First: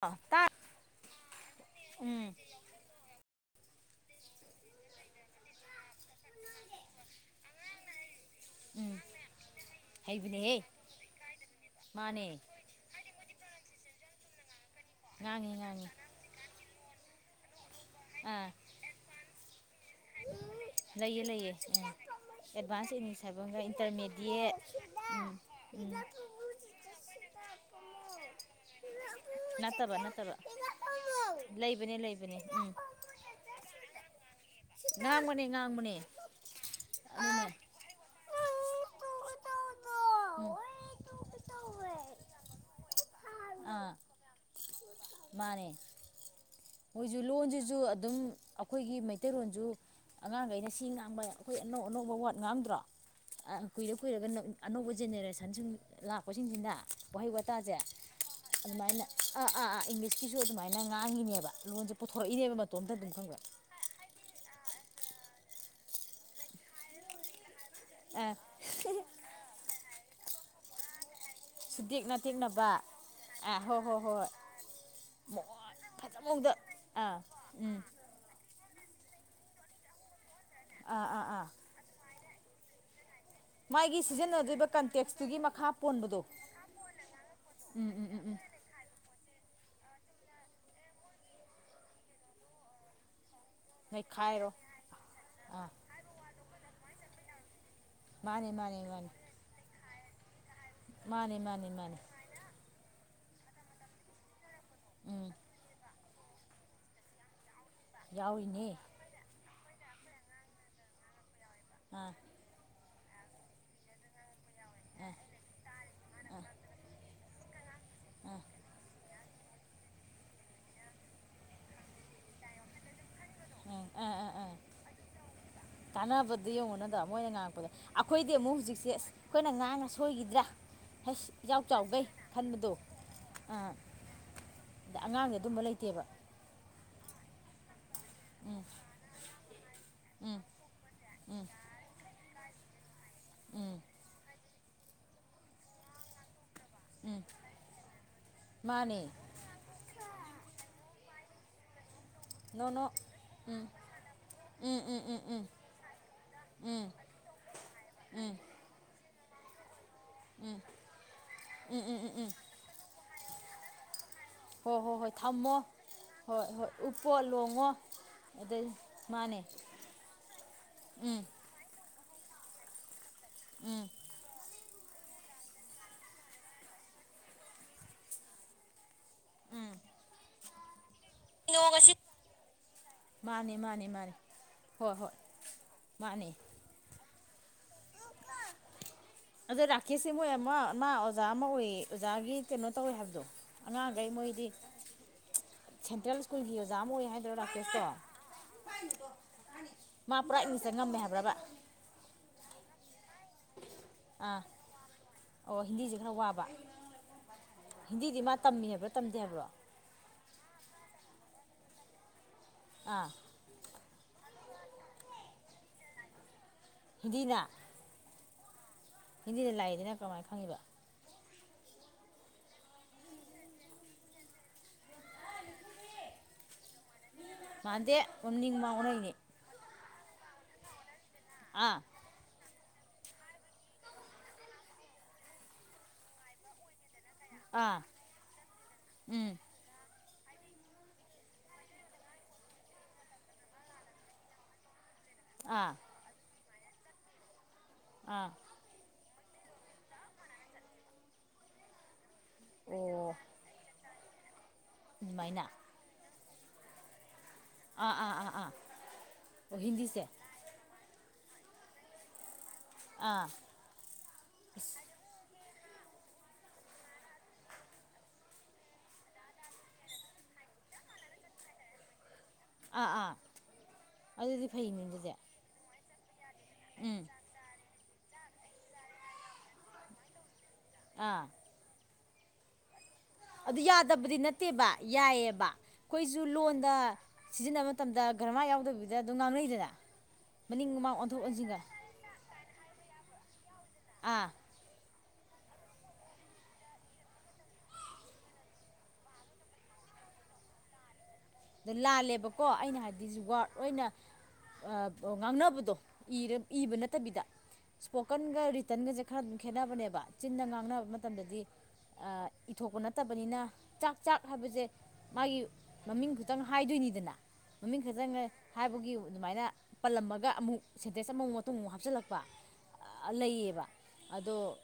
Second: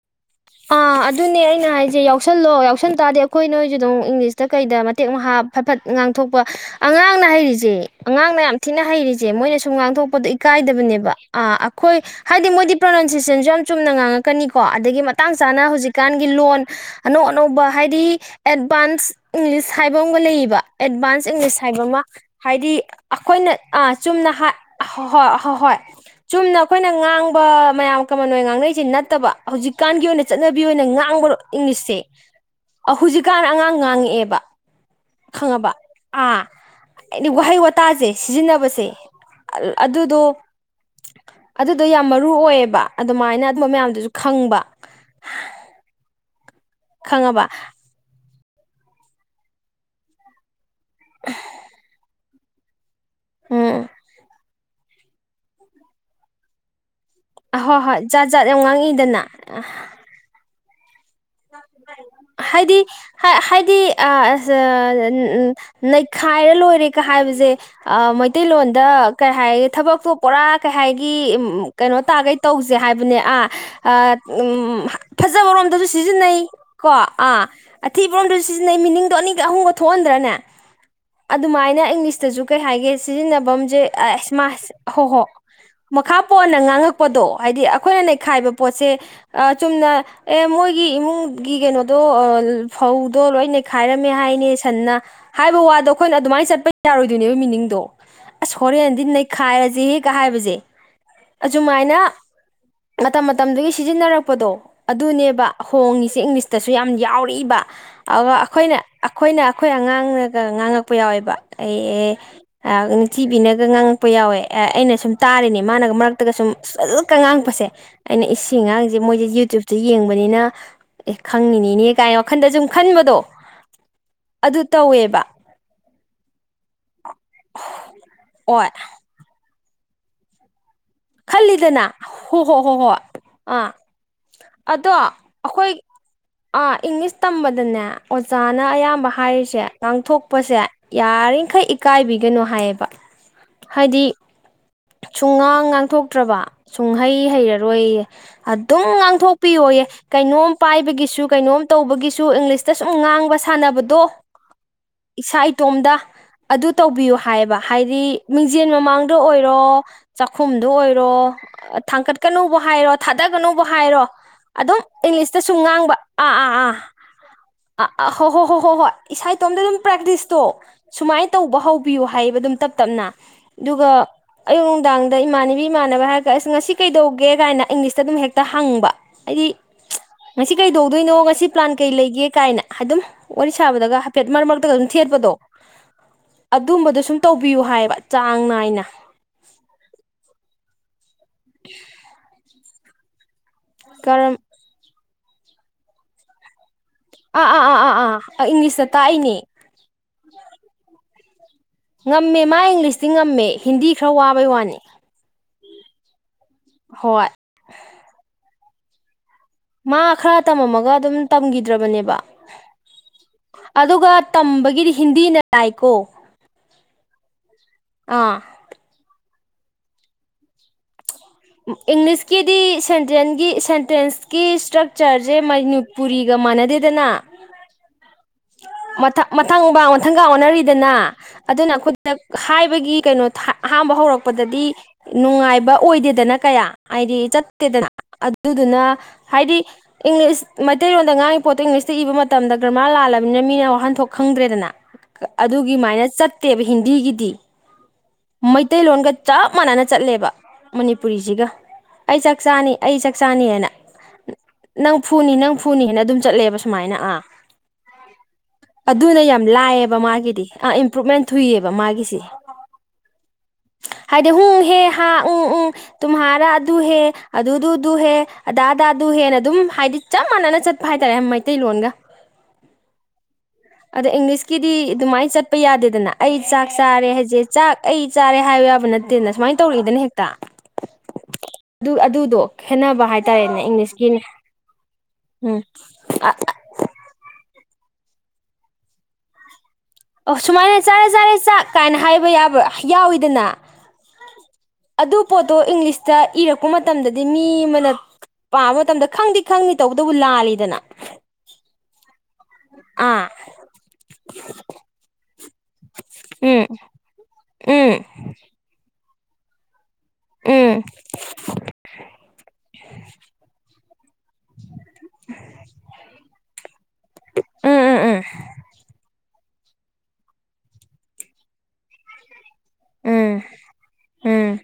ꯑ ꯇꯥꯏ ꯑꯥ ꯑꯗꯨꯅꯦ ꯑꯩꯅ ꯍꯥꯏꯁꯦ ꯎꯝ ꯌꯥꯎꯁꯜꯂꯣ ꯌꯥꯎꯁꯟ ꯇꯥꯔꯗꯤ ꯑꯩꯈꯣꯏ ꯅꯣꯏ ꯑꯗꯨꯝ ꯏꯪꯂꯤꯁꯇ ꯀꯩꯗ ꯃꯇꯦꯛ ꯃꯍꯥ ꯐꯠꯐꯠ ꯉꯥꯡꯊꯣꯛꯄ ꯑꯉꯥꯡꯅ ꯍꯩꯔꯤꯁꯦ ꯑꯉꯥꯡꯅ ꯌꯥꯝ ꯊꯤꯅ ꯎꯝ ꯍꯩꯔꯤꯁꯦ ꯃꯣꯏꯅ ꯁꯨꯝ ꯉꯥꯡꯊꯣꯛꯄꯗꯣ ꯍꯩꯕꯅꯦꯍꯦ ꯏꯀꯥꯏꯗꯕꯅꯤ ꯑ ꯑꯩꯈꯣꯏ ꯃꯥꯅꯦ ꯍꯥꯏꯗꯤ ꯃꯣꯏꯗꯤ ꯄ꯭ꯔꯅꯥꯎꯟ ꯁꯤꯑꯦꯁꯟ ꯁꯨ ꯌꯥꯝꯅ ꯆꯨꯝꯅ ꯉꯥꯡꯉꯛꯀꯅꯤꯀꯣ ꯑꯗꯒꯤ ꯃꯇꯥꯡ ꯉꯥꯡꯉꯦ ꯆꯥꯅ ꯉꯥꯡꯉꯦ ꯍꯧꯖꯤꯛꯀꯥꯟꯒꯤ ꯂꯣꯟ ꯑꯅꯧ ꯑꯅꯧꯕ ꯍꯥꯏꯗꯤ ꯑꯥ ꯑꯦꯠꯚꯥꯟꯁ ꯏꯪꯂꯤꯁ ꯍꯥꯏꯕ ꯑꯃꯒ ꯂꯩꯌꯦꯕ ꯂꯩꯌꯦ ꯑꯦꯗꯚꯥꯟꯁ ꯂꯩꯌꯦ ꯏꯪꯂꯤꯁ ꯍꯥꯏꯕ ꯎꯝ ꯑꯃ ꯍꯥꯏꯗꯤ ꯑꯦꯗꯚꯥꯟꯁ ꯏꯪꯂꯤꯁ ꯍꯥꯏꯕ ꯑꯩꯈꯣꯏꯅ ꯑꯃꯒ ꯑ ꯆꯨꯝꯅ ꯍꯣꯏ ꯍꯣꯏ ꯏꯩꯅ ꯆꯨꯝꯅ ꯑꯩꯈꯣꯏꯅ ꯉꯥꯡꯕ ꯃꯌꯥꯝ ꯀꯃꯟ ꯑꯣꯏꯅ ꯉꯥꯡꯅꯔꯤꯁꯤ ꯅꯠꯇꯕ ꯍꯧꯖꯤꯛ ꯅꯠꯇꯕ ꯍꯧꯖꯤꯛꯀꯥꯟꯒꯤ ꯑꯣꯏꯅ ꯅꯠꯇꯕ ꯆꯠꯅꯕꯤ ꯑꯣꯏꯅ ꯉꯥꯡꯕꯥ ꯏꯪꯂꯤꯁꯁꯦ ꯂꯩꯕꯅꯦ ꯂꯩꯕꯅꯦ ꯎꯝ ꯍꯧꯖꯤꯛꯀꯥꯟ ꯑꯉꯥꯡ ꯉꯥꯡꯉꯛꯑꯦꯕ ꯉꯥꯡꯕꯅꯦ ꯈꯪꯉ ꯑꯥꯕ ꯉꯥꯡꯕꯅꯦ ꯍꯥꯏꯗꯤ ꯑꯗꯨꯅꯦ ꯎꯝ ꯋꯥꯍꯩ ꯋꯥꯇꯥꯁꯦ ꯁꯤꯖꯤꯟꯅꯕꯁꯦ ꯑꯗꯨꯗꯣ ꯑꯗꯨꯗꯣ ꯌꯥꯝ ꯃꯔꯨ ꯑꯣꯏꯌꯦꯕ ꯑꯗꯨꯃꯥꯏꯅ ꯑꯗꯨꯝꯕ ꯑꯥ ꯃꯌꯥꯝꯗꯨꯁꯨ ꯈꯪꯕ ꯃꯥꯅꯦ ꯃꯣꯏꯁꯨ ꯈꯪꯉꯕ ꯂꯣꯟꯁꯤꯁꯨ ꯑꯗꯨꯝ ꯑꯩꯈꯣꯏꯒꯤ ꯃꯩꯇꯩꯔꯣꯟꯁꯨ ꯑꯉꯥꯡꯈꯩꯅ ꯁꯤ ꯉꯥꯡꯕ ꯑꯩꯈꯣꯏ ꯑꯅꯧ ꯑꯅꯧꯕ ꯋꯥꯠ ꯉꯥꯡꯗ꯭ꯔꯣ ꯎꯝ ꯀꯨꯏꯔ ꯀꯨꯏꯔꯒ ꯑꯅꯧꯕ ꯖꯦꯅꯦꯔꯦꯁꯟꯁꯤꯡ ꯂꯥꯛꯄꯁꯤꯡꯁꯤꯅ ꯋꯥꯍꯩ ꯋꯥꯇꯥꯁꯦ ꯍꯣꯏ ꯍꯣꯏ ꯖꯥꯠ ꯖꯥꯠ ꯌꯥꯝ ꯑꯗꯨꯃꯥꯏꯅ ꯉꯥꯡꯉꯛꯏꯗꯅ ꯑꯥ ꯑ ꯑꯥ ꯑꯥ ꯏꯪꯂꯤꯁꯀꯤꯁꯨ ꯑꯗꯨꯃꯥꯏꯅ ꯉꯥꯡꯉꯤꯅꯤ ꯍꯥꯏꯗꯤ ꯍꯥꯏ ꯍꯥꯏꯗꯤ ꯑ ꯎꯝ ꯎ ꯅꯩꯈꯥꯏꯔ ꯂꯣꯏꯔꯦꯒ ꯍꯥꯏꯕꯁꯦ ꯑꯥ ꯃꯩꯇꯩꯂꯣꯟꯗ ꯀꯩ ꯍꯥꯏꯔꯒꯦ ꯊꯕꯛ ꯑꯇꯣꯞꯄꯣꯔꯥ ꯀꯩ ꯍꯥꯏꯥꯏꯒꯤ ꯀꯩꯅꯣ ꯁꯨꯇꯦꯛꯅ ꯇꯥꯈꯩ ꯇꯦꯛꯅꯕ ꯇꯧꯁꯦ ꯍꯥꯏꯕꯅꯦ ꯍꯣꯏ ꯍꯣꯏ ꯑꯥ ꯍꯣꯏ ꯎ ꯐꯖꯕꯔꯣꯝꯗꯁꯨ ꯃꯑꯣꯡ ꯐꯖꯕ ꯁꯤꯖꯤꯟꯅꯩ ꯃꯑꯣꯡꯗ ꯀꯣ ꯑꯥ ꯎꯝ ꯑꯊꯤꯕ꯭ꯔꯣꯟꯗꯨꯁꯨ ꯁꯤꯖꯤꯟꯅꯩ ꯃꯤꯅꯤꯡꯗꯣ ꯑꯅꯤꯒ ꯑꯍꯨꯝꯒ ꯊꯣꯛꯍꯟꯗ꯭ꯔꯅꯦ ꯑꯥ ꯑꯥ ꯑꯥ ꯑꯗꯨꯃꯥꯏꯅ ꯏꯪꯂꯤꯁꯇꯁꯨ ꯀꯩ ꯍꯥꯏꯒꯦ ꯁꯤꯖꯤꯟꯅꯕꯝꯁꯦ ꯃꯥꯒꯤ ꯑꯁ ꯁꯤꯖꯤꯟꯅꯗꯣꯏꯕ ꯃꯥꯁ ꯍꯣ ꯍꯣ ꯀꯟꯇꯦꯛꯁꯇꯨꯒꯤ ꯃꯈꯥ ꯃꯈꯥ ꯄꯣꯟꯕꯗꯣ ꯄꯣꯟꯅ ꯉꯥꯡꯉꯛꯄꯗꯣ ꯍꯥꯏꯗꯤ ꯎꯝ ꯑꯩꯈꯣꯏꯅ ꯎꯝ ꯎꯝ ꯎꯝ ꯅꯩꯈꯥꯏꯕ ꯄꯣꯠꯁꯦ ꯑ ꯆꯨꯝꯅ ꯑꯦ ꯃꯣꯏꯒꯤ ꯏꯃꯨꯡꯒꯤ ꯀꯩꯅꯣꯗꯣ ꯐꯧꯗꯣ ꯂꯣꯏꯅ ꯈꯥꯏꯔꯝꯃꯦ ꯅꯩꯈꯥꯏꯔꯣ ꯍꯥꯏꯅꯦ ꯁꯟꯅ ꯍꯥꯏꯕ ꯑꯥ ꯋꯥꯗꯣ ꯑꯩꯈꯣꯏꯅ ꯑꯗꯨꯃꯥꯏꯅ ꯆꯠꯄ ꯌꯥꯔꯣꯏꯗꯣꯏꯅꯦꯕ ꯃꯤꯅꯤꯡꯗꯣ ꯃꯥꯅꯦ ꯑꯁ ꯃꯥꯅꯦ ꯍꯣꯔꯦꯟꯗꯤ ꯅꯩꯈꯥꯏꯔꯁꯦ ꯍꯦꯛꯒ ꯍꯥꯏꯕꯁꯦ ꯃꯥꯅꯦ ꯃꯥꯅꯦ ꯃꯥꯅꯤ ꯑꯁꯨꯃꯥꯏꯅ ꯃꯇꯝ ꯃꯇꯝꯗꯨꯒꯤ ꯁꯤꯖꯤꯟꯅꯔꯛꯄꯗꯣ ꯎꯝ ꯑꯗꯨꯅꯦꯕ ꯍꯣꯡꯉꯤꯁꯦ ꯏꯪꯂꯤꯁꯇꯁꯨ ꯌꯥꯝ ꯌꯥꯎꯔꯏꯕ ꯑꯗꯨꯒ ꯌꯥꯎꯔꯤꯅꯦ ꯑꯩꯈꯣꯏꯅ ꯑꯩꯈꯣꯏꯅ ꯑꯩꯈꯣꯏ ꯑꯉꯥꯡꯅꯒ ꯉꯥꯡꯉꯛꯄ ꯌꯥꯎꯋꯦꯕ ꯑꯥ ꯑꯩ ꯑꯦ ꯅꯤꯡꯊꯤꯕꯤꯅꯒ ꯉꯥꯡꯉꯛꯄ ꯌꯥꯎꯋꯦ ꯑꯩꯅ ꯁꯨꯝ ꯇꯥꯔꯤꯅꯦ ꯃꯥꯅꯒ ꯃꯔꯛꯇꯒ ꯁꯨꯝ ꯐꯂꯀ ꯉꯥꯡꯉꯛꯄꯁꯦ ꯑꯩꯅ ꯏꯁꯤꯡ ꯉꯥꯡꯁꯦ ꯃꯣꯏꯁꯦ ꯌꯨꯇ꯭ꯌꯨꯞꯇ ꯌꯦꯡꯕꯅꯤꯅ ꯑꯦ ꯈꯪꯅꯤꯡꯅꯤꯅꯦ ꯀꯥꯏꯅ ꯋꯥꯈꯟꯗ ꯁꯨꯝ ꯈꯟꯕꯗꯣ ꯑꯗꯨ ꯇꯧꯋꯦꯕ ꯀꯥꯟꯅꯕꯗ ꯌꯦꯡꯉꯨꯅꯗꯕ ꯃꯣꯏꯅ ꯉꯥꯡꯉꯛꯄꯗꯣ ꯑꯩꯈꯣꯏꯗꯤ ꯑꯃꯨꯛ ꯍꯣꯏ ꯍꯧꯖꯤꯛꯁꯦ ꯑꯁ ꯑꯩꯈꯣꯏꯅ ꯉꯥꯡꯉ ꯁꯣꯏꯈꯤꯗ꯭ꯔꯥ ꯍꯩꯁ ꯏꯆꯥꯎ ꯈꯜꯂꯤꯗꯅ ꯆꯥꯎꯈꯩ ꯍꯣ ꯍꯣ ꯈꯟꯕꯗꯣ ꯍꯣ ꯍꯣ ꯑ ꯑꯥ ꯑꯗꯣ ꯑꯗ ꯑꯉꯥꯡꯗꯤ ꯑꯗꯨꯝꯕ ꯑꯩꯈꯣꯏ ꯂꯩꯇꯦꯕ ꯏꯪꯂꯤꯁ ꯇꯝꯕꯗꯅꯦ ꯑꯣꯖꯥꯅ ꯑꯌꯥꯝꯕ ꯍꯥꯏꯔꯤꯁꯦ ꯎꯝ ꯉꯥꯡꯊꯣꯛꯄꯁꯦ ꯌꯥꯔꯤꯈꯩ ꯏꯀꯥꯏꯕꯤꯒꯦ ꯀꯩꯅꯣ ꯍꯥꯏꯌꯦꯕ ꯎꯝ ꯍꯥꯏꯗꯤ ꯁꯨꯝ ꯉꯥꯡ ꯉꯥꯡꯊꯣꯛꯇ꯭ꯔꯕ ꯎꯝ ꯁꯨꯡꯍꯩ ꯍꯩꯔꯔꯣꯏꯌꯦ ꯑꯗꯨꯝ ꯃꯥꯅꯦ ꯉꯥꯡꯊꯣꯛꯄꯤꯌꯣꯌꯦ ꯀꯩꯅꯣꯝ ꯄꯥꯏꯕꯒꯤꯁꯨ ꯀꯩꯅꯣꯝ ꯇꯧꯕꯒꯤꯁꯨ ꯅꯣ ꯏꯪꯂꯤꯁꯇ ꯅꯣ ꯁꯨꯝ ꯉꯥꯡꯕ ꯁꯥꯟꯅꯕꯗꯣ ꯎꯝ ꯎꯝ ꯎꯝ ꯏꯁꯥ ꯎꯝ ꯏꯇꯣꯝꯗ ꯑꯗꯨ ꯇꯧꯕꯤꯌꯨ ꯍꯥꯏꯌꯦꯕ ꯍꯥꯏꯗꯤ ꯃꯤꯡꯖꯦꯜ ꯃꯃꯥꯡ ꯑꯣꯏꯔꯣ ꯆꯥꯛꯈꯨꯝꯗ ꯑꯣꯏꯔꯣ ꯊꯥꯡꯀꯠꯀꯅꯨꯕꯨ ꯍꯥꯏꯔꯣ ꯑꯣ ꯊꯥꯗꯒꯅꯨꯧꯕ ꯍꯥꯏꯔꯣ ꯑꯗꯨꯝ ꯍꯣꯏ ꯍꯣꯏ ꯍꯣꯏ ꯏꯪꯂꯤꯁꯇ ꯊꯝꯃꯣ ꯁꯨꯝ ꯉꯥꯡꯕ ꯑꯥ ꯍꯣꯏ ꯑꯥ ꯍꯣꯏ ꯑꯥ ꯎꯞꯄꯣ ꯂꯣꯡꯉꯣ ꯑꯥ ꯑꯥ ꯍꯣ ꯍꯣ ꯍꯣ ꯑꯗꯩ ꯍꯣꯏ ꯍꯣꯏ ꯃꯥꯅꯦ ꯁꯥꯏꯇꯣꯝꯗ ꯑꯗꯨꯝ ꯄ꯭ꯔꯦꯛꯇꯤꯁꯇꯣ ꯎꯝ ꯁꯨꯃꯥꯏꯅ ꯇꯧꯕ ꯍꯧ ꯄꯤꯌꯨ ꯍꯥꯏꯕ ꯑꯗꯨꯝ ꯇꯞ ꯇꯞꯅ ꯎꯝ ꯑꯗꯨꯒ ꯑꯌꯨꯛ ꯅꯨꯡꯗꯥꯡꯗ ꯏꯃꯥꯅꯤ ꯅꯨꯕꯤ ꯏꯃꯥꯟꯅꯕ ꯍꯥꯏꯔꯒ ꯑꯁ ꯉꯁꯤ ꯀꯩꯗꯧꯒꯦ ꯀꯥꯏꯅ ꯏꯪꯂꯤꯁꯇ ꯑꯗꯨꯝ ꯍꯦꯛꯇ ꯍꯪꯕ ꯍꯥꯏꯗꯤ ꯃꯁꯤꯁꯤ ꯀꯩ ꯗ ꯑꯗꯨꯏꯅꯣ ꯉꯁꯤ ꯄ꯭ꯂꯥꯟ ꯀꯩ ꯂꯩꯒꯦ ꯀꯥꯏꯅ ꯍꯥꯏꯝ ꯋꯥꯔꯤ ꯃꯥꯅꯦ ꯃꯥꯅꯦ ꯁꯥꯕꯗꯒ ꯃꯥꯅꯦ ꯍꯥꯏꯐꯦꯠ ꯃꯔꯛ ꯃꯔꯛꯇꯒ ꯑꯗꯨꯝ ꯍꯣꯏ ꯍꯣꯏ ꯊꯦꯠꯄꯗꯣ ꯃꯥꯅꯦ ꯑꯗꯨꯝꯕꯗꯣ ꯁꯨꯝ ꯇꯧꯕꯤꯌꯨ ꯍꯥꯏꯌꯦꯕ ꯆꯥꯡ ꯅꯥꯏꯅ ꯑꯗꯣ ꯔꯥꯀꯦꯁꯁꯤ ꯃꯣꯏ ꯑꯃ ꯃꯥ ꯑꯣꯖꯥ ꯑꯃ ꯑꯣꯏ ꯑꯣꯖꯥꯒꯤ ꯀꯩꯅꯣ ꯇꯧꯋꯦ ꯍꯥꯏꯕꯗꯣ ꯑꯉꯥꯡꯈꯩ ꯀꯔꯝ ꯃꯣꯏꯗꯤ ꯁꯦꯟꯇ꯭ꯔꯦꯜ ꯁ꯭ꯀꯨꯜꯒꯤ ꯑꯣꯏ ꯑꯣꯖꯥ ꯑꯃ ꯍꯥꯏꯗ꯭ꯔꯣ ꯑꯥ ꯑꯥ ꯑꯥ ꯔꯥꯀꯦꯁꯇꯣ ꯑꯥ ꯑꯥ ꯏꯪꯂꯤꯁꯇ ꯇꯥꯛꯏꯅꯦ ꯃꯥ ꯄꯨꯔꯥ ꯏꯅꯤꯇ ꯉꯝꯃꯦ ꯍꯥꯏꯕ꯭ꯔꯕ ꯉꯝꯃꯦ ꯃꯥ ꯏꯪꯂꯤꯁꯇꯤ ꯉꯝꯃꯦ ꯍꯤꯟꯗꯤ ꯈꯔ ꯋꯥꯕꯩ ꯋꯥꯅꯤ ꯍꯤꯟꯗꯤꯁꯤ ꯈꯔ ꯋꯥꯕ ꯍꯣꯏ ꯍꯤꯟꯗꯤꯗꯤ ꯃꯥ ꯇꯝꯃꯤ ꯍꯥꯏꯕ꯭ꯔꯥ ꯇꯝꯗꯦ ꯍꯥꯏꯕ꯭ꯔꯣ ꯃꯥ ꯈꯔ ꯇꯝꯃꯝꯃꯒ ꯑꯗꯨꯝ ꯇꯝꯈꯤꯗ꯭ꯔꯕꯅꯦꯕ ꯑꯥ ꯑꯗꯨꯒ ꯇꯝꯕꯒꯤꯗꯤ ꯍꯤꯟꯗꯤꯅ ꯂꯏꯀꯣ ꯍꯤꯟꯗꯤꯅꯥ ꯋꯥꯥ ꯍꯤꯟꯗꯤꯗ ꯂꯥꯛꯏꯗꯅ ꯀꯃꯥꯏꯅ ꯈꯪꯉꯤꯕ ꯏꯪꯂꯤꯁꯀꯤꯗꯤ ꯁꯦꯟꯇꯦꯟꯁꯀꯤ ꯏꯁꯇ꯭ꯔꯛ ꯆꯔꯁꯦ ꯃꯅꯨ ꯄꯨꯔꯤꯒ ꯃꯥꯟꯅꯗꯦꯗꯅ ꯃꯥꯟꯗꯦ ꯃꯅꯤꯡ ꯃꯥꯡ ꯃ ꯑꯣꯟꯅꯩꯅꯦ ꯃꯊꯪ ꯃꯕꯥ ꯃꯊꯪꯀ ꯑꯣꯟꯅꯔꯤꯗꯅ ꯑꯗꯨꯅ ꯑꯥ ꯈꯨ ꯍꯥꯏ ꯍꯥꯏꯕꯒꯤ ꯀꯩꯅꯣ ꯑꯍꯝꯕ ꯍꯧꯔꯛꯄꯗꯗꯤ ꯅꯨꯡꯉꯥꯏꯕ ꯑꯣꯏꯗꯦꯗꯅ ꯀꯌꯥ ꯍꯥꯏꯗꯤ ꯑꯥ ꯆꯠꯇꯦꯗꯅ ꯑꯗꯨꯗꯨꯅ ꯎꯝ ꯍꯥꯏꯗꯤ ꯏꯪꯂꯤꯁ ꯃꯩꯇꯩꯂꯣꯟꯣꯟꯗ ꯉꯥꯡꯒꯤ ꯄꯣꯠꯇꯣ ꯏꯪꯂꯤꯁꯇ ꯏꯕ ꯃꯇꯝꯗ ꯒ꯭ꯔꯃꯥꯔ ꯂꯥꯜꯂꯒ ꯑꯗꯨꯝꯅ ꯃꯤꯅ ꯋꯥꯍꯟꯊꯣꯛ ꯈꯪꯗ꯭ꯔꯦꯗꯅ ꯑꯥ ꯑꯗꯨꯒꯤꯃꯥꯏꯅ ꯆꯠꯇꯦꯕ ꯍꯤꯟꯗꯤꯒꯤꯗꯤ ꯑꯥ ꯃꯩꯇꯩꯂꯣꯟꯒ ꯆꯞ ꯃꯥꯟꯅꯅ ꯆꯠꯂꯦꯕ ꯃꯅꯤꯄꯨꯔꯤꯁꯤꯒ ꯑꯩ ꯆꯥꯛ ꯆꯥꯅꯤ ꯑꯩ ꯆꯥꯛ ꯑꯣ ꯆꯥꯅꯤ ꯍꯥꯏꯅ ꯅꯪ ꯐꯨꯅꯤ ꯑꯗꯨꯃꯥꯏꯅ ꯅꯪ ꯐꯨꯅꯤ ꯍꯥꯏꯅ ꯑꯗꯨꯝ ꯆꯠꯂꯦꯕ ꯁꯨꯃꯥꯏꯅ ꯑꯥ ꯑꯥ ꯑꯥ ꯑꯥ ꯑꯥ ꯑꯗꯨꯅ ꯌꯥꯝ ꯑꯣ ꯂꯥꯏꯑꯕ ꯍꯤꯟꯗꯤꯁꯦ ꯃꯥꯒꯤꯗꯤ ꯑꯥ ꯏꯝꯄ꯭ꯔꯨꯨꯞꯃꯦꯟ ꯊꯨꯏꯌꯦꯕ ꯃꯥꯒꯤꯁꯦ ꯑꯥ ꯍꯥꯏꯗꯤ ꯍꯣꯡ ꯍꯦ ꯍꯥ ꯎ ꯎꯝ ꯇꯨꯝꯍꯥꯔꯥ ꯑꯗꯨꯍꯦ ꯑꯗꯨꯗꯨꯗꯨ ꯍꯦ ꯑꯗꯥ ꯑꯗꯥꯗꯨ ꯍꯦꯅ ꯑꯗꯨꯝ ꯍꯥꯏꯗꯤ ꯆꯞ ꯃꯥꯟꯅ ꯅ ꯆꯠꯄ ꯍꯥꯏꯇꯥꯔꯦ ꯃꯩꯇꯩꯂꯣꯟꯒ ꯑꯥ ꯑꯥ ꯑꯗ ꯑꯗꯨꯗꯤ ꯏꯪꯂꯤꯁꯀꯤꯗꯤ ꯐꯩꯅꯦ ꯑꯗꯨꯗꯤ ꯑꯗꯨꯃꯥꯏꯅ ꯆꯠꯄ ꯌꯥꯗꯦꯗꯅ ꯑꯩ ꯆꯥꯛ ꯎꯝ ꯆꯥꯔꯦ ꯍꯥꯏꯁꯦ ꯆꯥꯛ ꯑꯩ ꯆꯥꯔꯦ ꯍꯥꯏꯕ ꯌꯥꯕ ꯅꯠꯇꯦꯗ ꯁꯨꯃꯥꯏꯅ ꯇꯧꯔꯛꯏꯗꯅ ꯍꯦꯛꯇ ꯑꯥ ꯑꯗꯨ ꯑꯗꯨꯗꯣ ꯈꯦꯠꯅꯕ ꯍꯥꯏꯇꯥꯔꯦꯅꯦ ꯑꯗꯨ ꯌꯥꯗꯕꯗꯤ ꯏꯪꯂꯤꯁꯀꯤꯅꯦ ꯅꯠꯇꯦꯕ ꯌꯥꯏꯑꯕ ꯎꯝ ꯑꯩꯈꯣꯏꯁꯨ ꯑ ꯂꯣꯟꯗ ꯁꯤꯖꯤꯟꯅꯕ ꯃꯇꯝꯗ ꯒꯔ ꯃꯥ ꯌꯥꯎꯗꯕꯤꯗ ꯑꯗꯨꯝ ꯉꯥꯡꯅꯩꯗꯅ ꯑꯣ ꯃꯅꯤꯡ ꯁꯨꯃꯥꯏꯅ ꯃꯃꯥꯡ ꯆꯥꯔꯦ ꯑꯣꯟꯊꯣꯛ ꯆꯥꯔꯦ ꯑꯣꯟꯁꯤꯟꯒ ꯆꯥꯛ ꯀꯥꯏꯅ ꯍꯥꯏꯕ ꯌꯥꯕ ꯌꯥꯎꯋꯤꯗꯅ ꯑꯥ ꯑꯗꯨ ꯄꯣꯠꯇꯣ ꯏꯪꯂꯤꯁꯇ ꯏꯔꯛꯄ ꯃꯇꯝꯗꯗꯤ ꯃꯤ ꯑꯃꯅ ꯄꯥꯕ ꯃꯇꯝꯗ ꯈꯪꯗꯤ ꯈꯪꯅꯤ ꯇꯧꯕꯇꯕꯨ ꯂꯥꯜꯂꯤꯗꯅ ꯑ ꯂꯥꯜꯂꯦꯕꯀꯣ ꯑꯩꯅ ꯍꯥꯏꯕꯗꯤ ꯑꯥ ꯖꯨꯒꯔ ꯂ ꯑꯣꯏꯅ ꯉꯥꯡꯅꯕꯗ ꯎꯝ ꯏꯕ ꯅꯠꯇꯕꯤꯗ ꯎꯝ ꯏꯁꯄꯣꯀꯟꯒ ꯔꯤꯇꯟꯒꯁꯦ ꯈꯔ ꯑꯗꯨꯝ ꯈꯦꯠꯅꯕꯅꯦꯕ ꯆꯤꯟꯅ ꯎꯝ ꯉꯥꯡꯅꯕ ꯃꯇꯝꯗꯗꯤ ꯏꯊꯣꯛꯄ ꯅꯠꯇꯕꯅꯤꯅ ꯆꯥꯛ ꯆꯥꯛ ꯍꯥꯏꯕꯁꯦ ꯃꯥꯒꯤ ꯃꯃꯤꯡ ꯇꯪ ꯍꯥꯏꯗꯣꯏꯅꯤꯗꯅ ꯃꯃꯤꯡ ꯎꯝ ꯎꯝ ꯈꯛꯇꯪꯅ ꯍꯥꯏꯕꯒꯤ ꯑꯗꯨꯃꯥꯏꯅ ꯄꯜꯂꯝꯃꯒ ꯑꯃꯨꯛ ꯁꯦꯟꯗ꯭ꯦꯁ ꯑꯃꯃꯨꯛ ꯃꯇꯨꯡ ꯑꯃꯨꯛ ꯍꯥꯞꯆꯤꯜꯂꯛꯄ ꯎꯝ ꯎꯝ ꯂꯩꯌꯦꯕ ꯎꯝ ꯑꯗꯣ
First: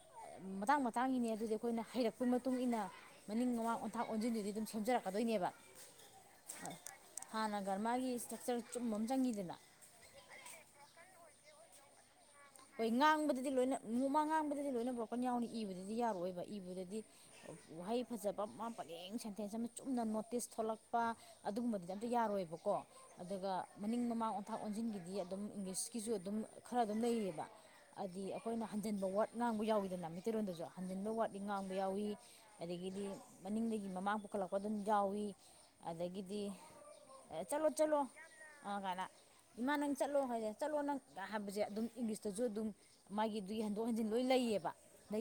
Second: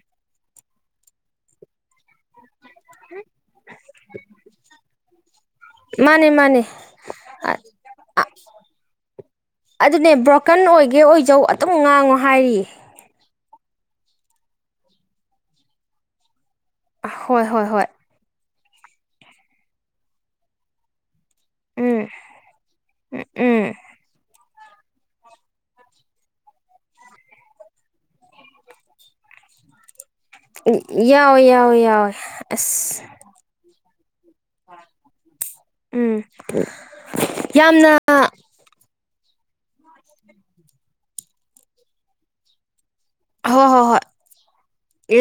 ꯃꯇꯥꯡ ꯃꯇꯥꯡꯒꯤꯅꯦ ꯑꯗꯨꯗꯤ ꯑꯩꯈꯣꯏꯅ ꯍꯩꯔꯛꯄ ꯃꯇꯨꯡ ꯏꯟꯅ ꯃꯅꯤꯡ ꯃꯃꯥꯡ ꯑꯣꯟꯊꯥꯛ ꯑꯣꯟꯁꯤꯟꯗꯨꯗꯤ ꯑꯗꯨꯝ ꯁꯦꯝꯖꯔꯛꯀꯗꯣꯏꯅꯦꯕ ꯃꯥꯅꯦ ꯃꯥꯅꯦ ꯍ ꯍꯥꯟꯅ ꯒꯔꯃꯒꯤ ꯏꯁꯇ꯭ꯔꯛꯆꯔ ꯆꯨꯝꯕ ꯑꯃ ꯆꯪꯉꯤꯗꯅ ꯑꯗꯨꯅꯦ ꯕ꯭ꯔꯣꯀꯟ ꯑꯣꯏꯒꯦ ꯑꯣꯏꯖꯧ ꯑꯗꯨꯝ ꯉꯥꯡꯉꯣ ꯍꯥꯏꯔꯤꯌꯦ ꯍꯣꯏ ꯉꯥꯡꯕꯗꯗꯤ ꯂꯣꯏꯅ ꯅꯃ ꯉꯥꯡꯕꯗꯗꯤ ꯂꯣꯏꯅ ꯕ꯭ꯔꯣꯀꯟ ꯌꯥꯎꯅꯤ ꯏꯕꯗꯨꯗꯤ ꯌꯥꯔꯣꯏꯑꯣꯏꯕ ꯏꯕꯗꯗꯤ ꯍꯣꯏ ꯍꯣꯏ ꯍꯣꯏ ꯋꯥꯍꯩ ꯐꯖꯕ ꯑꯃ ꯄꯔꯦꯡ ꯁꯦꯟꯇꯦꯟꯁ ꯑꯃ ꯆꯨꯝꯅ ꯅꯣꯇꯤꯁ ꯊꯣꯛꯂꯛꯄ ꯑꯗꯨꯒꯨꯝꯕꯗꯨꯗꯤ ꯎꯝ ꯑꯝꯇ ꯌꯥꯔꯣꯏꯕꯀꯣ ꯑꯗꯨꯒ ꯎꯝ ꯃꯅꯤꯡ ꯃꯃꯥꯡ ꯊ ꯊꯥꯛ ꯑꯣꯟꯁꯤꯟꯒꯤꯗꯤ ꯑꯗꯨꯝ ꯏꯪꯂꯤꯁꯀꯤꯁꯨ ꯑꯗꯨꯝ ꯈꯔ ꯑꯗꯨꯝ ꯂꯩꯔꯤꯑꯕ ꯍꯥꯏꯗꯤ ꯑꯩꯈꯣꯏꯅ ꯍꯟꯖꯤꯟꯕ ꯋꯥꯔꯗ ꯉꯥꯡꯕ ꯌꯥꯎꯋꯤꯗꯅ ꯏꯩꯇꯩꯔꯣꯟꯗꯁꯨ ꯍꯟꯖꯤꯟꯕ ꯋꯥꯠꯂꯤ ꯌꯥꯎꯋꯦ ꯉꯥꯡꯕ ꯌꯥꯎꯋꯦ ꯌꯥꯎꯋꯤ ꯌꯥꯎꯋꯦ ꯑꯁ ꯑꯗꯒꯤꯗꯤ ꯃꯅꯤꯡ ꯃꯃꯥ ꯄꯨꯈꯠꯂꯛꯄ ꯑꯗꯨꯝ ꯌꯥꯎꯏꯤ ꯎꯝ ꯑꯗꯒꯤꯗꯤ ꯆꯠꯂꯣ ꯌꯥꯝꯅ ꯆꯠꯂꯣ ꯑ ꯀꯥꯏꯅ ꯏꯃꯥ ꯅꯪ ꯆꯠꯂꯣ ꯍꯥꯏꯁ ꯆꯠꯂꯣ ꯅꯪ ꯍꯥꯏꯕꯁꯦ ꯑꯗꯨꯝ ꯏꯪꯂꯤꯁꯇꯁꯨ ꯑꯗꯨꯝ ꯃꯥꯒꯤꯗꯨꯒꯤ ꯍꯣꯏ ꯍꯣꯏ ꯍꯟꯗꯣꯛ ꯍꯣꯏ ꯍꯟꯖꯤꯟ ꯂꯣꯏ ꯂꯩꯌꯦꯕ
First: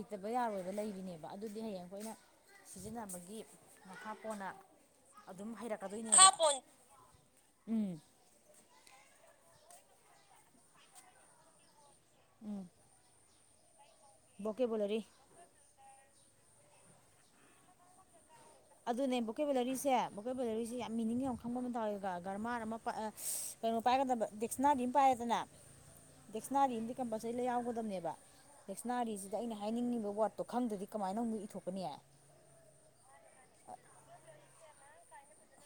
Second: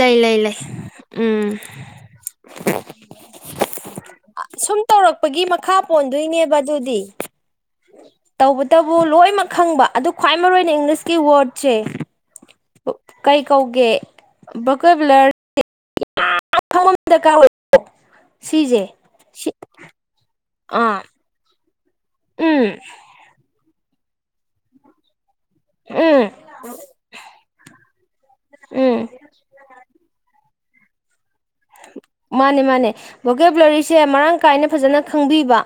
ꯂꯩ ꯂꯩ ꯂꯩ ꯌꯥꯔꯣꯏꯕ ꯂꯩꯔꯤꯅꯦꯕ ꯎꯝ ꯑꯗꯨꯗꯤ ꯍꯌꯦꯡ ꯑꯩꯈꯣꯏꯅ ꯁꯤꯖꯤꯟꯅꯕꯒꯤ ꯃꯈꯥ ꯄꯣꯟꯅ ꯁꯨꯝ ꯇꯧꯔꯛꯄꯒꯤ ꯑꯗꯨꯝ ꯃꯈꯥ ꯍꯩꯔꯛꯀꯗꯣꯏꯅꯦ ꯄꯣꯟꯗꯣꯏꯅꯦꯕ ꯑꯗꯨꯗꯤ ꯇꯧꯕꯇꯕꯨ ꯂꯣꯏꯅꯃꯛ ꯈꯪꯕ ꯑꯗꯨ ꯈ꯭ꯋꯥꯏ ꯃꯔꯨ ꯑꯣꯏꯅ ꯏꯪꯂꯤꯁꯀꯤ ꯋꯥꯔꯗꯁꯦ ꯎꯝ ꯀꯩ ꯀꯧꯒꯦ ꯣꯀꯦꯕꯣꯂꯣꯔꯤꯦ ꯌꯥꯀ ꯑꯣꯏꯣ ꯑꯗꯨꯅꯦ ꯕꯣꯦꯕꯦꯂꯔꯤꯁꯦ ꯕꯣꯀꯦ ꯕꯦꯂꯔꯤꯁꯦ ꯌꯥꯝ ꯑꯥ ꯃꯤꯅꯤꯡ ꯌꯥꯝ ꯈꯪꯕ ꯇꯧꯋꯦ ꯒꯔꯃꯥꯔ ꯎꯝ ꯑꯃ ꯀꯩꯅꯣ ꯄꯥꯏꯒꯗꯕ ꯗꯤꯦꯛꯁꯅꯥꯔꯤ ꯑꯃ ꯄꯥꯏꯔꯗꯅ ꯎꯝ ꯗꯗꯤꯦꯛꯁꯅꯥꯔꯤ ꯑꯃꯗꯤꯗꯤ ꯀꯝꯄꯜꯁꯔꯤꯗ ꯌꯥꯎꯒꯗꯕꯅꯦꯕ ꯎꯝ ꯗꯗꯤꯦꯛꯁꯅꯥꯔꯤꯁꯤꯗ ꯑꯩꯅ ꯍꯥꯏꯅꯤꯡꯉꯤꯕ ꯋꯥꯔꯠꯇꯣ ꯈꯪꯗꯗꯤꯃꯥꯏꯅꯛ ꯃꯥꯅꯦ ꯃꯥꯅꯦ ꯕꯣꯒꯦꯕ꯭ꯂꯔꯤꯁꯦ ꯃꯔꯥꯡ ꯀꯥꯏꯅ ꯐꯖꯅ ꯈꯪꯕꯤꯕ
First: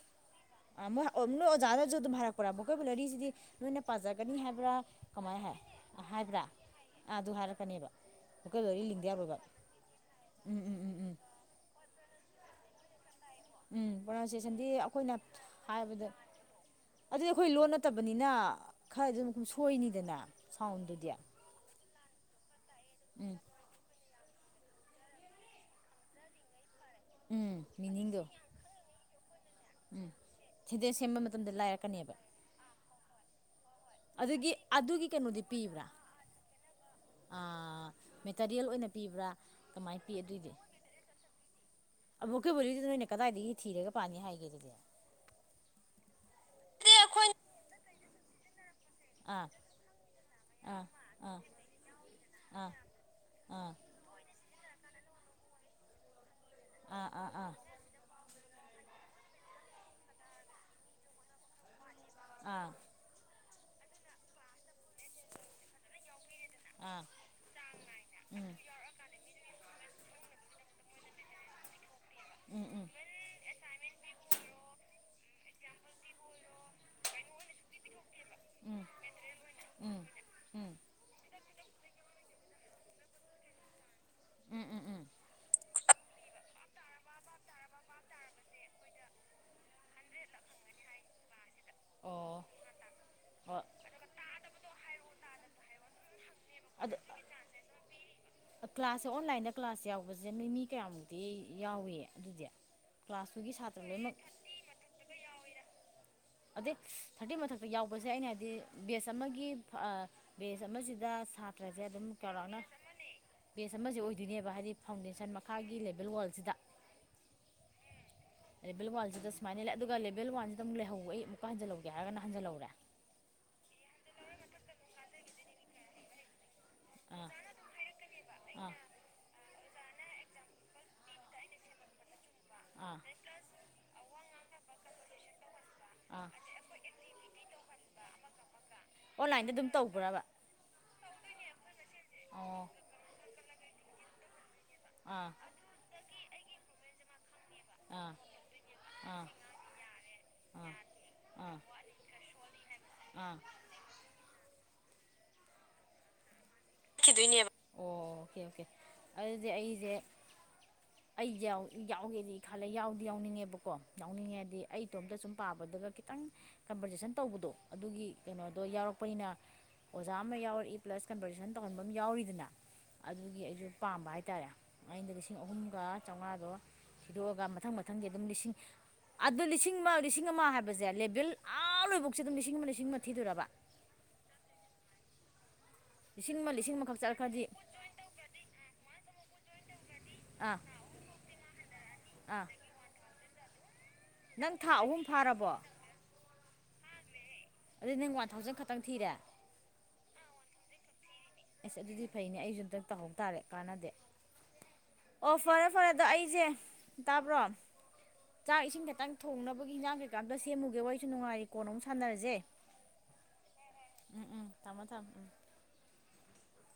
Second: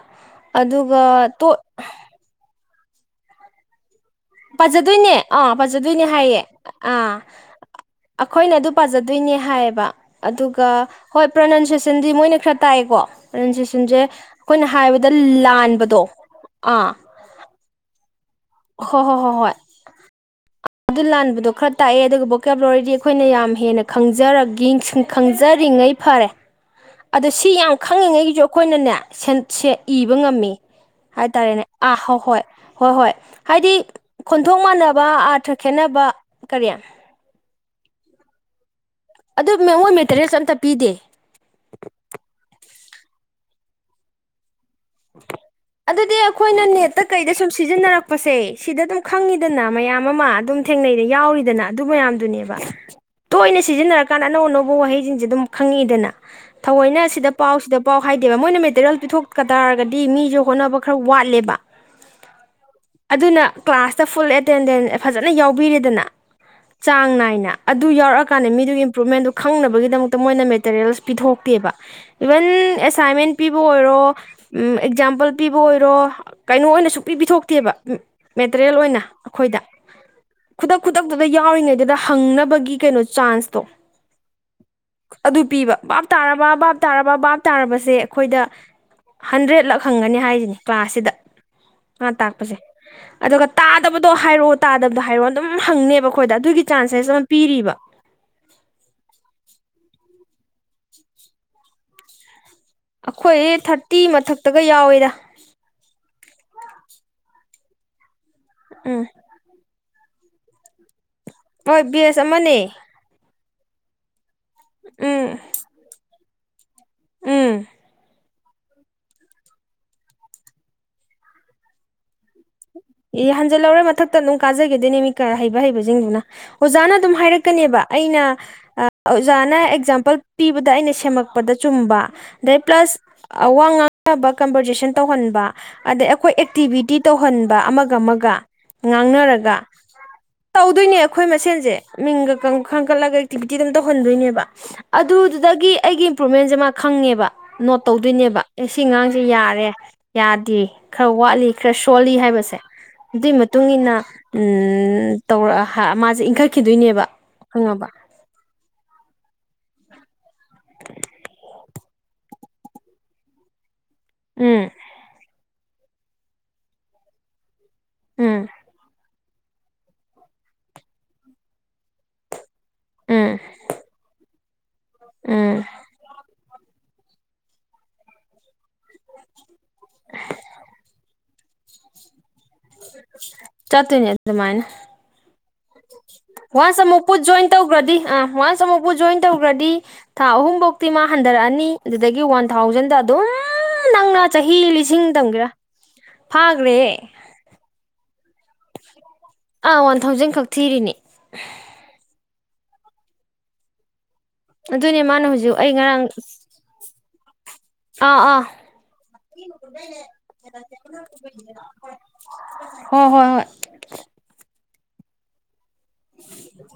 ꯑꯗꯨꯒ ꯇꯣ ꯣꯏꯥ ꯑꯗꯨꯝꯚꯔꯛ ꯄꯔꯥꯕꯣ ꯀꯣꯏꯂꯣꯔꯤꯁꯤꯗꯤ ꯅꯣꯏ ꯄꯥꯖꯒꯅꯤ ꯍꯥꯏꯕ꯭ꯔꯥ ꯄꯥꯖꯗꯣꯏꯅꯦ ꯀꯃꯥꯏꯅ ꯑꯥ ꯍꯥꯏ ꯄꯥꯖꯗꯣꯏꯅꯦ ꯍꯥꯏꯕ꯭ꯔꯥ ꯍꯥꯏꯌꯦ ꯑꯥ ꯑꯗꯨ ꯍꯥꯏꯔꯛꯀꯅꯦꯕ ꯑꯩꯈꯣꯏꯅ ꯑꯗꯨ ꯕꯣꯀꯦꯕꯨꯂꯔꯤ ꯂꯤꯡꯗ ꯌꯥꯔꯣꯏꯕ ꯄꯥꯖꯗꯣꯏꯅꯦ ꯍꯥꯏꯌꯦꯕ ꯎꯝ ꯑꯗꯨꯒ ꯎꯝ ꯎꯝ ꯎꯝ ꯍꯣꯏ ꯄ꯭ꯔꯣꯅꯎꯟꯁꯦꯁꯟꯗꯤ ꯃꯣꯏꯅ ꯈꯔ ꯇꯥꯏꯕꯣ ꯎꯝ ꯔꯦꯟꯁꯤꯁꯟꯁꯦ ꯄ꯭ꯔꯣꯅꯥꯎꯟꯁꯤꯌꯦꯁꯟꯗꯤ ꯑꯩꯈꯣꯏꯅ ꯍꯥꯏꯕꯗ ꯑꯩꯈꯣꯏꯅ ꯂꯥꯟꯕꯗꯣ ꯍꯥꯏꯕꯗ ꯑꯥ ꯑꯩꯅ ꯍꯣꯏ ꯈꯔ ꯍꯣꯏ ꯑꯗꯨ ꯍꯣꯏ ꯃꯈ ꯍꯣꯏ ꯁꯣꯏꯅꯤꯗꯅ ꯑꯗꯨ ꯁꯥꯎꯟꯗꯨꯗꯤ ꯂꯥꯟꯕꯗꯣ ꯈꯔ ꯇꯥꯛꯑꯦ ꯑꯗꯨꯒꯕꯨ ꯕꯣ ꯀꯦꯞ ꯂꯣꯔꯗꯤ ꯑꯩꯈꯣꯏꯅ ꯌꯥꯝ ꯍꯦꯟꯅ ꯈ ꯪꯖꯔ ꯈꯪꯖꯔꯤꯉꯩ ꯐꯔꯦ ꯑꯗ ꯁꯤ ꯎꯝ ꯌꯥꯝ ꯃꯤꯅꯤꯡꯗꯣ ꯈꯪꯉꯤꯉꯩꯒꯤꯁꯨ ꯑꯩꯈꯣꯏꯅꯅꯦ ꯁꯦꯟ ꯁꯦ ꯏꯕ ꯉꯝꯃꯤ ꯁꯦꯟꯇꯦꯟꯁ ꯁꯦꯝꯕ ꯃꯇꯝꯗ ꯍꯥꯏꯇꯥꯔꯦꯅꯦ ꯑ ꯍꯣ ꯂꯥꯏꯔꯛꯀꯅꯦꯕ ꯍꯣꯏ ꯍꯣꯏ ꯍꯣꯏ ꯍꯥꯏꯗꯤ ꯑꯗꯨꯒꯤ ꯈꯣꯟꯊꯣꯛ ꯃꯥꯟꯅꯕ ꯑꯗꯨꯒꯤ ꯀꯩꯅꯣꯗꯤ ꯑꯥꯔꯊ ꯈꯦꯠꯅꯕ ꯀꯔꯤ ꯑ ꯃꯦꯇꯔꯤꯌꯦꯜ ꯑꯣꯏꯅ ꯄꯤꯕ꯭ꯔꯥ ꯑꯗꯨ ꯃꯣꯏ ꯀꯃꯥꯏꯅ ꯄꯤ ꯃꯦꯇꯔꯤꯌꯦꯜꯁ ꯑꯗꯨꯏꯗꯤ ꯑꯝꯇ ꯄꯤꯗꯦ ꯑ ꯕꯣꯛꯀꯦ ꯑꯗꯨ ꯅꯣꯏꯅ ꯀꯗꯥꯏꯗꯒꯤ ꯊꯤꯔꯒ ꯄꯥꯅꯤ ꯍꯥꯏꯒꯦ ꯑꯗꯨꯗꯤ ꯑꯗꯨꯗꯤ ꯑꯩꯈꯣꯏꯅ ꯅꯦꯠꯇ ꯀꯩꯗ ꯁꯨꯝ ꯁꯤꯖꯤꯟꯅꯔꯛꯄꯁꯦ ꯁꯤꯗ ꯑꯗꯨꯝ ꯑꯥ ꯈꯪꯉꯤꯗꯅ ꯃꯌꯥꯝ ꯑꯃ ꯑꯗꯨꯝ ꯑꯥ ꯊꯦꯡꯅꯩꯗ ꯑꯥ ꯌꯥꯎꯔꯤꯗꯅ ꯑꯗꯨ ꯃꯌꯥꯝꯗꯨꯅꯦꯕ ꯑꯥ ꯇꯣꯏꯅ ꯑꯥ ꯁꯤꯖꯤꯟꯅꯔꯀꯥꯟꯗ ꯑꯅꯧ ꯑꯅꯧꯕ ꯋꯥꯍꯩꯁꯤꯡꯁꯦ ꯑꯗꯨꯝ ꯈꯪꯉꯛꯏꯗꯅ ꯊꯧꯑꯣꯏꯅ ꯑꯥ ꯑꯥ ꯁꯤꯗ ꯑꯥ ꯄꯥꯎ ꯁꯤꯗ ꯄꯥꯎ ꯍꯥꯏꯗꯦꯕ ꯃꯣꯏꯅ ꯃꯦꯇꯔꯤꯌꯦꯜ ꯄꯤꯊꯣꯛ ꯇꯥꯔꯒꯗꯤ ꯃꯤꯁꯨ ꯍꯣꯠꯅꯕ ꯈꯔ ꯋꯥꯠꯂꯦꯕ ꯑꯥ ꯑꯗꯨꯅ ꯀ꯭ꯂꯥꯁꯇ ꯐꯨꯜ ꯑꯦꯇꯦꯟꯗꯦꯟꯁ ꯑꯦ ꯐꯖꯅ ꯌꯥꯎꯕꯤꯔꯦꯗꯅ ꯑꯥ ꯆꯥꯡ ꯅꯥꯏꯅ ꯑꯗꯨ ꯌꯥꯎꯔꯛꯑꯀꯥꯟꯗ ꯃꯤꯗꯨꯒꯤ ꯏꯝꯄ꯭ꯔꯨꯚꯃꯦꯟꯗꯨ ꯈꯪꯅꯕꯒꯤꯗꯃꯛꯇ ꯅ ꯃꯦꯇꯔꯤꯌꯦꯜꯁ ꯄꯤꯊꯣꯛꯇꯦꯕ ꯏꯚꯟ ꯑꯦꯁꯥꯏꯟꯃꯦꯟ ꯄꯤꯕ ꯑꯣꯏꯔꯣ ꯑꯝ ꯑꯦꯛꯖꯥꯝꯄꯜ ꯄꯤꯕ ꯑꯣꯏꯔꯣ ꯀꯩꯅꯣ ꯑꯣꯏꯅ ꯁꯨꯄꯤ ꯄꯤꯊꯣꯛꯇꯦꯕ ꯑꯝ ꯃꯦꯇꯔꯤꯌꯦꯜ ꯑꯣꯏꯅ ꯑꯩꯈꯣꯏꯗ ꯈꯨꯗꯛ ꯈꯨꯗꯛꯇꯨꯗ ꯌꯥꯎꯔꯤꯉꯩꯗꯨꯗ ꯍꯪꯅꯕꯒꯤ ꯀꯩꯅꯣ ꯆꯥꯟꯁꯇꯣ ꯎꯝ ꯎꯝ ꯎꯝ ꯑꯗꯨ ꯄꯤꯕ ꯕꯥꯞ ꯇꯥꯔꯕ ꯕꯥꯞ ꯇꯥꯔꯕ ꯕꯥꯞ ꯇꯥꯔꯕꯁꯦ ꯑꯩꯈꯣꯏꯗ ꯍꯟꯗ꯭ꯔꯦꯗ ꯂꯛ ꯍꯪꯒꯅꯤ ꯍꯥꯏꯁꯤꯅꯤ ꯀ꯭ꯂꯥꯁꯁꯤꯗ ꯃꯥ ꯑꯣ ꯇꯥꯛꯄꯁꯦ ꯑꯗꯨꯒ ꯑꯣ ꯇꯥꯗꯕꯗꯣ ꯍꯥꯏꯔꯛꯑꯣ ꯇꯥꯗꯕꯗꯣ ꯍꯥꯏꯔꯛꯑꯣ ꯑꯗꯨꯝ ꯍꯪꯅꯦꯕ ꯑꯩꯈꯣꯏꯗ ꯑꯗꯨꯒꯤ ꯑꯗꯨ ꯆꯥꯟꯁꯦꯁ ꯑꯃ ꯄꯤꯔꯤꯕ ꯀ꯭ꯂꯥꯁꯁꯦ ꯑꯣꯟꯂꯥꯏꯟꯗ ꯀ꯭ꯂꯥꯁ ꯌꯥꯎꯕꯁꯦ ꯃꯤ ꯃꯤ ꯀꯌꯥꯃꯨꯛꯇꯤ ꯌꯥꯎꯏ ꯑꯗꯨꯗꯤ ꯀ꯭ꯂꯥꯁꯇꯨꯒꯤ ꯑꯩꯈꯣꯏ ꯁꯥꯇ꯭ꯔ ꯊꯔꯇꯤ ꯂꯣꯏꯅꯃꯛ ꯃꯊꯛꯇꯒꯥ ꯌꯥꯑꯣꯏꯗꯥ ꯑꯗꯩ ꯊꯥꯔꯇꯤ ꯃꯊꯛꯇ ꯌꯥꯎꯕꯁꯦ ꯑꯩꯅ ꯍꯥꯏꯗꯤ ꯎꯝ ꯕꯦꯁ ꯑꯃꯒꯤ ꯑ ꯕꯦꯁ ꯑꯃꯁꯤꯗ ꯁꯥꯇ꯭ꯔꯁꯦ ꯍꯣꯏ ꯑꯗꯨꯝ ꯕꯤꯁ ꯑꯃꯅꯦ ꯆꯥꯎꯔꯥꯛꯅ ꯕꯦꯁ ꯑꯃꯁꯦ ꯑꯣꯏꯗꯣꯏꯅꯦꯕ ꯍꯥꯏꯗꯤ ꯐꯥꯎꯟꯗꯦꯁꯟ ꯎꯝ ꯃꯈꯥꯒꯤ ꯂꯦꯕꯦꯜ ꯋꯥꯔꯜꯁꯤꯗ ꯎꯝ ꯂꯦꯕꯦꯜ ꯋꯥꯟꯁꯤꯗ ꯁꯨꯃꯥꯏꯅ ꯂꯩ ꯑꯗꯨꯒ ꯂꯦꯕꯦꯜ ꯋꯥꯟꯁꯤꯗ ꯑꯃꯨꯛ ꯂꯩꯍꯧꯕ ꯑꯩ ꯑꯃꯨꯛꯀ ꯍꯟꯖꯜꯍꯧꯦꯔꯒꯅ ꯍꯟꯖꯜꯍꯧꯔꯦ ꯑꯦ ꯍꯟꯖꯜꯍꯧꯔꯦ ꯃꯊꯛꯇ ꯑꯗꯨꯝ ꯀꯥꯖꯈꯤꯦꯗꯣꯏꯅꯦ ꯃꯤꯀ ꯍꯩꯕ ꯍꯩꯕꯁꯤꯡꯗꯨꯅ ꯑꯣꯖꯥꯅ ꯑꯗꯨꯝ ꯑꯥ ꯍꯥꯏꯔꯛꯀꯅꯦꯕ ꯑꯩꯅ ꯑꯥ ꯑꯣꯖꯥꯅ ꯑꯦꯛꯖꯥꯝꯄꯜ ꯄꯤꯕꯗ ꯑꯩꯅ ꯁꯦꯝꯃꯛꯄꯗ ꯆꯨꯝꯕ ꯑꯗꯩ ꯄ꯭ꯂꯁ ꯑꯥ ꯑꯥ ꯋꯥ ꯉꯥꯡꯕ ꯀꯕꯔꯖꯦꯁꯟ ꯇꯧꯍꯟꯕ ꯑꯗꯩ ꯑꯥ ꯑꯩꯈꯣꯏ ꯑꯦꯛꯇꯤꯚꯇꯤ ꯇꯧꯍꯟꯕ ꯑꯃꯒ ꯑꯃꯒ ꯑꯣꯟꯂꯥꯏꯟꯗ ꯉꯥꯡꯅꯔꯒ ꯑꯗꯨꯝ ꯇꯧꯕ꯭ꯔꯕ ꯇꯧꯗꯣꯏꯅꯦ ꯑꯩꯈꯣꯏ ꯃꯁꯦꯟꯁꯦ ꯃꯤꯡꯒ ꯀꯟ ꯑꯣ ꯈꯟꯒꯠꯂꯒ ꯑꯦꯛꯇꯤꯕꯤꯇꯤ ꯑꯗꯨꯝ ꯇꯧꯍꯟꯗꯣꯏꯅꯦꯕ ꯑꯥ ꯑꯗꯨꯗꯨꯗꯒꯤ ꯑꯩꯒꯤ ꯏꯝꯄ꯭ꯔꯨꯕꯃꯦꯟꯁꯦ ꯃꯥ ꯈꯪꯉꯦꯕ ꯅꯣꯠ ꯑꯥ ꯇꯧꯗꯣꯏꯅꯦꯕ ꯑꯦ ꯁꯤ ꯉꯥꯡꯁꯦ ꯑꯥ ꯌꯥꯔꯦ ꯌꯥꯗꯦ ꯑꯥ ꯈꯔ ꯋꯥꯠꯂꯤ ꯑꯥ ꯈꯔ ꯁꯣꯜꯂꯤ ꯍꯥꯏꯕꯗ ꯁꯦ ꯑꯗꯨꯏ ꯑꯥ ꯃꯇꯨꯡ ꯏꯟꯅ ꯑꯝ ꯇꯧꯔꯑ ꯍ ꯃꯥꯖꯦ ꯏꯪꯈꯠ ꯈꯤꯗꯣꯏꯅꯦꯕ ꯑꯣ ꯑꯣꯀꯦ ꯑꯣꯀꯦ ꯑꯗꯨꯗꯤ ꯑꯩꯁꯦ ꯑꯩꯁꯦ ꯌꯥꯎ ꯌꯥꯎꯒꯦꯗꯤ ꯈꯜꯂꯦ ꯌꯥꯎꯗꯤ ꯌꯥꯎꯅꯤꯡꯉꯦꯕꯀꯣ ꯌꯥꯎꯅꯤꯡꯉꯦ ꯍꯥꯏꯗꯤ ꯎꯝ ꯑꯩ ꯏꯇꯣꯝꯇ ꯁꯨꯝ ꯄꯥꯕꯗꯒ ꯈꯤꯇꯪ ꯀꯝꯕꯔꯖꯦꯁꯟ ꯇꯧꯕꯗꯣ ꯑꯗꯨꯒꯤ ꯎꯝ ꯀꯩꯅꯣꯗꯣ ꯌꯥꯎꯔꯛꯄꯅꯤꯅ ꯑꯣꯖꯥ ꯑꯃ ꯌꯥꯎꯔꯛꯏ ꯄ꯭ꯂꯁ ꯀꯟꯕꯔꯇꯁꯟ ꯇꯧꯍꯟꯕ ꯑꯃ ꯌꯥꯎꯔꯤꯗꯅ ꯎꯝ ꯑꯗꯨꯒꯤ ꯑꯩꯁꯨ ꯄꯥꯝꯕ ꯍꯥꯏꯇꯥꯔꯦ ꯑꯩꯅ ꯂꯤꯁꯤꯡ ꯎꯝ ꯑꯍꯨꯝꯒ ꯆꯧꯉꯥꯗꯣ ꯊꯤꯗꯣꯛꯑꯒ ꯃꯊꯪ ꯃꯊꯪꯗꯤ ꯑꯗꯨꯝ ꯂꯤꯁꯤꯡ ꯑꯗꯨ ꯂꯤꯁꯤꯡ ꯑꯃ ꯂꯤꯁꯤꯡ ꯑꯃ ꯍꯥꯏꯕꯁꯦ ꯂꯦꯚꯦꯜ ꯑꯥ ꯂꯣꯏꯕꯣꯛ ꯆꯠꯇꯣꯏ ꯑꯗꯨꯃꯥꯏꯅ ꯁꯤ ꯋꯥꯟꯁ ꯑꯃꯨꯛꯄꯨ ꯖꯣꯏꯟ ꯇꯧꯈ꯭ꯔꯗꯤ ꯑ ꯋꯥꯟꯁ ꯑꯃꯨꯛ ꯄꯨꯨ ꯖꯣꯏꯟ ꯇꯧꯈ꯭ꯔꯗꯤ ꯊꯥ ꯑꯥ ꯑꯍꯨꯝꯕꯣꯛꯇꯤ ꯃꯥ ꯍꯟ ꯔꯑꯅꯤ ꯑꯗꯨꯗꯒꯤ ꯑꯥ ꯋꯥꯟ ꯊꯥꯎꯖꯟꯗ ꯑꯗꯨꯝ ꯅꯪꯅ ꯅꯪ ꯆꯍꯤ ꯊꯥ ꯑꯍꯨꯝ ꯂꯤꯁꯤꯡ ꯊꯝꯒꯦꯔꯥ ꯐꯥꯔꯕꯣ ꯐꯥꯈ꯭ꯔꯦ ꯁꯤ ꯅꯪ ꯋꯥꯟ ꯊꯥꯎꯖꯟ ꯈꯛꯇꯪ ꯊꯤꯔꯦ ꯊꯤꯔꯤꯅꯤ ꯑꯁ ꯑꯗꯨꯗꯤ ꯐꯩꯅꯦ ꯑꯩꯁꯨ ꯑꯝꯇꯪ ꯇꯃꯧ ꯇꯥꯔꯦ ꯀꯥꯟꯅꯗꯦ ꯑꯗꯨꯅꯦ ꯃꯥꯅ ꯑꯣ ꯍꯧꯖꯤꯛ ꯐꯔꯦ ꯑꯩ ꯐꯔꯦ ꯑꯗꯣ ꯉꯔꯥꯡ ꯑꯩꯁꯦ ꯇꯥꯕ꯭ꯔꯣ ꯑꯥ ꯑꯥ ꯆꯥꯛ ꯏꯁꯤꯡ ꯈꯤꯇꯪ ꯊꯣꯡꯅꯕꯒꯤ ꯍꯟꯖꯥꯡ ꯀꯩꯀꯥ ꯑꯝꯇ ꯁꯦꯝꯃꯨꯒꯦ ꯋꯥꯔꯤ ꯑꯩꯁꯨ ꯅꯨꯡꯉꯥꯏꯔꯤ ꯀꯣꯟꯅ ꯑꯃꯝꯛ ꯁꯥꯟꯅꯔꯁꯦ ꯍꯣꯏ ꯍꯣꯏ ꯍꯣꯏ ꯎꯝ ꯎꯝ ꯊꯝꯃꯣ ꯊꯝꯃ ꯎꯝ ꯎꯝ